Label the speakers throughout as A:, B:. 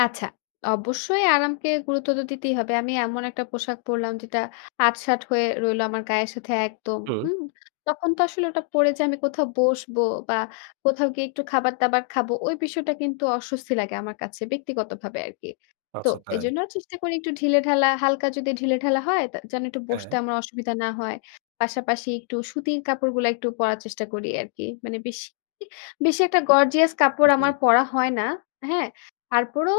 A: আচ্ছা, অবশ্যই আরামকে গুরুত্ব তো দিতেই হবে। আমি এমন একটা পোশাক পড়লাম, যেটা আট-ষাট হয়ে রইল, আমার গায়ের সাথে একদম
B: হুম।
A: হুম, তখন তো আসলে ওটা পড়ে যে আমি কোথাও বসব বা কোথাও গিয়ে একটু খাবার দাবার খাবো, ওই বিষয়টা কিন্তু অস্বস্তি লাগে আমার কাছে ব্যক্তিগতভাবে আরকি। তো
B: আচ্ছা, তাই?
A: এজন্য চেষ্টা করি একটু ঢিলেঢালা, হালকা যদি ঢিলেঢালা হয়, যেন একটু বসতে
B: হ্যাঁ।
A: আমার অসুবিধা না হয়। পাশাপাশি একটু সুতির কাপড়গুলো একটু পড়ার চেষ্টা করি আরকি। মানে বেশি, বেশি একটা গর্জিয়াস কাপড়
B: হুম।
A: আমার পরা হয় না, হ্যাঁ? তারপরও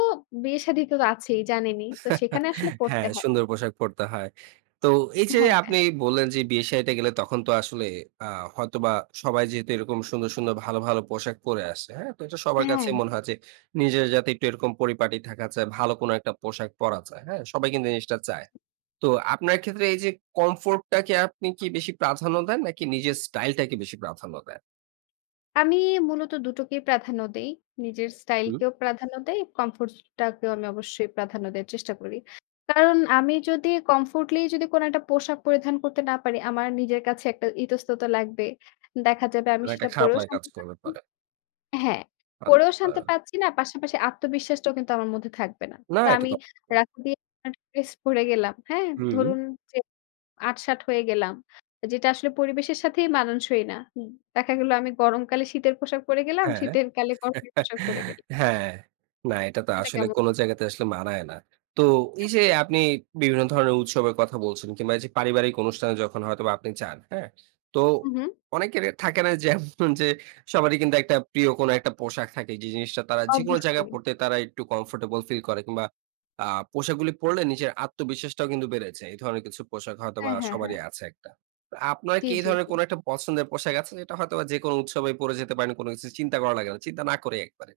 A: বিয়ে শাদি তো আছেই, জানেনই তো সেখানে আসলে পড়তে
B: হ্যাঁ,
A: হয়।
B: সুন্দর পোশাক পরতে হয়। তো এই যে
A: হ্যাঁ, হ্যাঁ।
B: আপনি বললেন যে, বিয়ে শাদিতে গেলে তখন তো আসলে আ হয়তোবা সবাই যেহেতু এরকম সুন্দর, সুন্দর ভালো, ভালো পোশাক পরে আসে হ্যাঁ? তো এটা সবার কাছে
A: হ্যাঁ।
B: মনে হয় যে, নিজের যাতে একটু এরকম পরিপাটি থাকা চাই, ভালো কোন একটা পোশাক পরা যায়, হ্যাঁ? সবাই কিন্তু এই জিনিসটা চায়। তো আপনার ক্ষেত্রে এই যে, কমফোর্টটাকে আপনি কি বেশি প্রাধান্য দেন, নাকি নিজের স্টাইলটাকে বেশি প্রাধান্য দেন?
A: আমি মূলত ২ টো কেই প্রাধান্য দেই। নিজের স্টাইল
B: হুম।
A: কেও প্রাধান্য দেই। কমফোর্ট টাকেও আমি অবশ্যই প্রাধান্য দেওয়ার চেষ্টা করি। কারণ আমি যদি কমফোর্টলি যদি কোন একটা পোশাক পরিধান করতে না পারি, আমার নিজের কাছে একটা ইতস্ততা লাগবে, দেখা যাবে, আমি
B: মানে একটা
A: সেটা
B: খারাপ
A: পরেও
B: লাগা কাজ
A: শান্তি
B: করবে
A: পাচ্ছি
B: পরে।
A: না হ্যাঁ, পরেও
B: আচ্ছা।
A: শান্তি পাচ্ছি না, পাশাপাশি আত্মবিশ্বাসটাও কিন্তু আমার মধ্যে থাকবে না।
B: না,
A: তো
B: এটা
A: আমি
B: তো।
A: রাত্রি তে একটা ড্রেস পড়ে গেলাম হ্যাঁ?
B: হুম।
A: ধরুন যে আট-ষাট হয়ে গেলাম। যেটা আসলে পরিবেশের সাথেই মানানসই না, হুম, দেখা গেল, আমি গরমকালে শীতের পোশাক পড়ে গেলাম,
B: হ্যাঁ,
A: শীতের কালে গরমের পোশাক পড়ে গেলাম।
B: হ্যাঁ, না, এটা তো
A: সেটা
B: আসলে
A: কেমন?
B: কোন জায়গাতে আসলে মানায় না। তো এই
A: হ্যাঁ,
B: যে,
A: তো।
B: আপনি বিভিন্ন ধরনের উৎসবের কথা বলছেন কিংবা যে পারিবারিক অনুষ্ঠানে যখন হয়তোবা আপনি যান, হ্যাঁ? তো
A: হুম, হুম।
B: অনেকের থাকে না যে, যে সবারই কিন্তু একটা প্রিয় কোন একটা পোশাক থাকে, যে জিনিসটা তারা যেকোনো জায়গায়
A: অবশ্যই।
B: পড়তে তারা একটু কমফোর্টেবল ফিল করে কিংবা আ পোশাকগুলো পড়লে নিজের আত্মবিশ্বাসটাও কিন্তু বেড়েছে, এই ধরনের কিছু পোশাক হয়তোবা
A: হ্যাঁ, হ্যাঁ, হ্যাঁ।
B: সবারই আছে একটা। তো আপনার
A: জি,
B: কি এই
A: জি,
B: ধরনের
A: জি।
B: কোন একটা পছন্দের পোশাক আছে, যেটা হয়তোবা যেকোনো উৎসবে পড়ে যেতে পারেন, কোন কিছু চিন্তা করা লাগে না, চিন্তা না করে একবারে।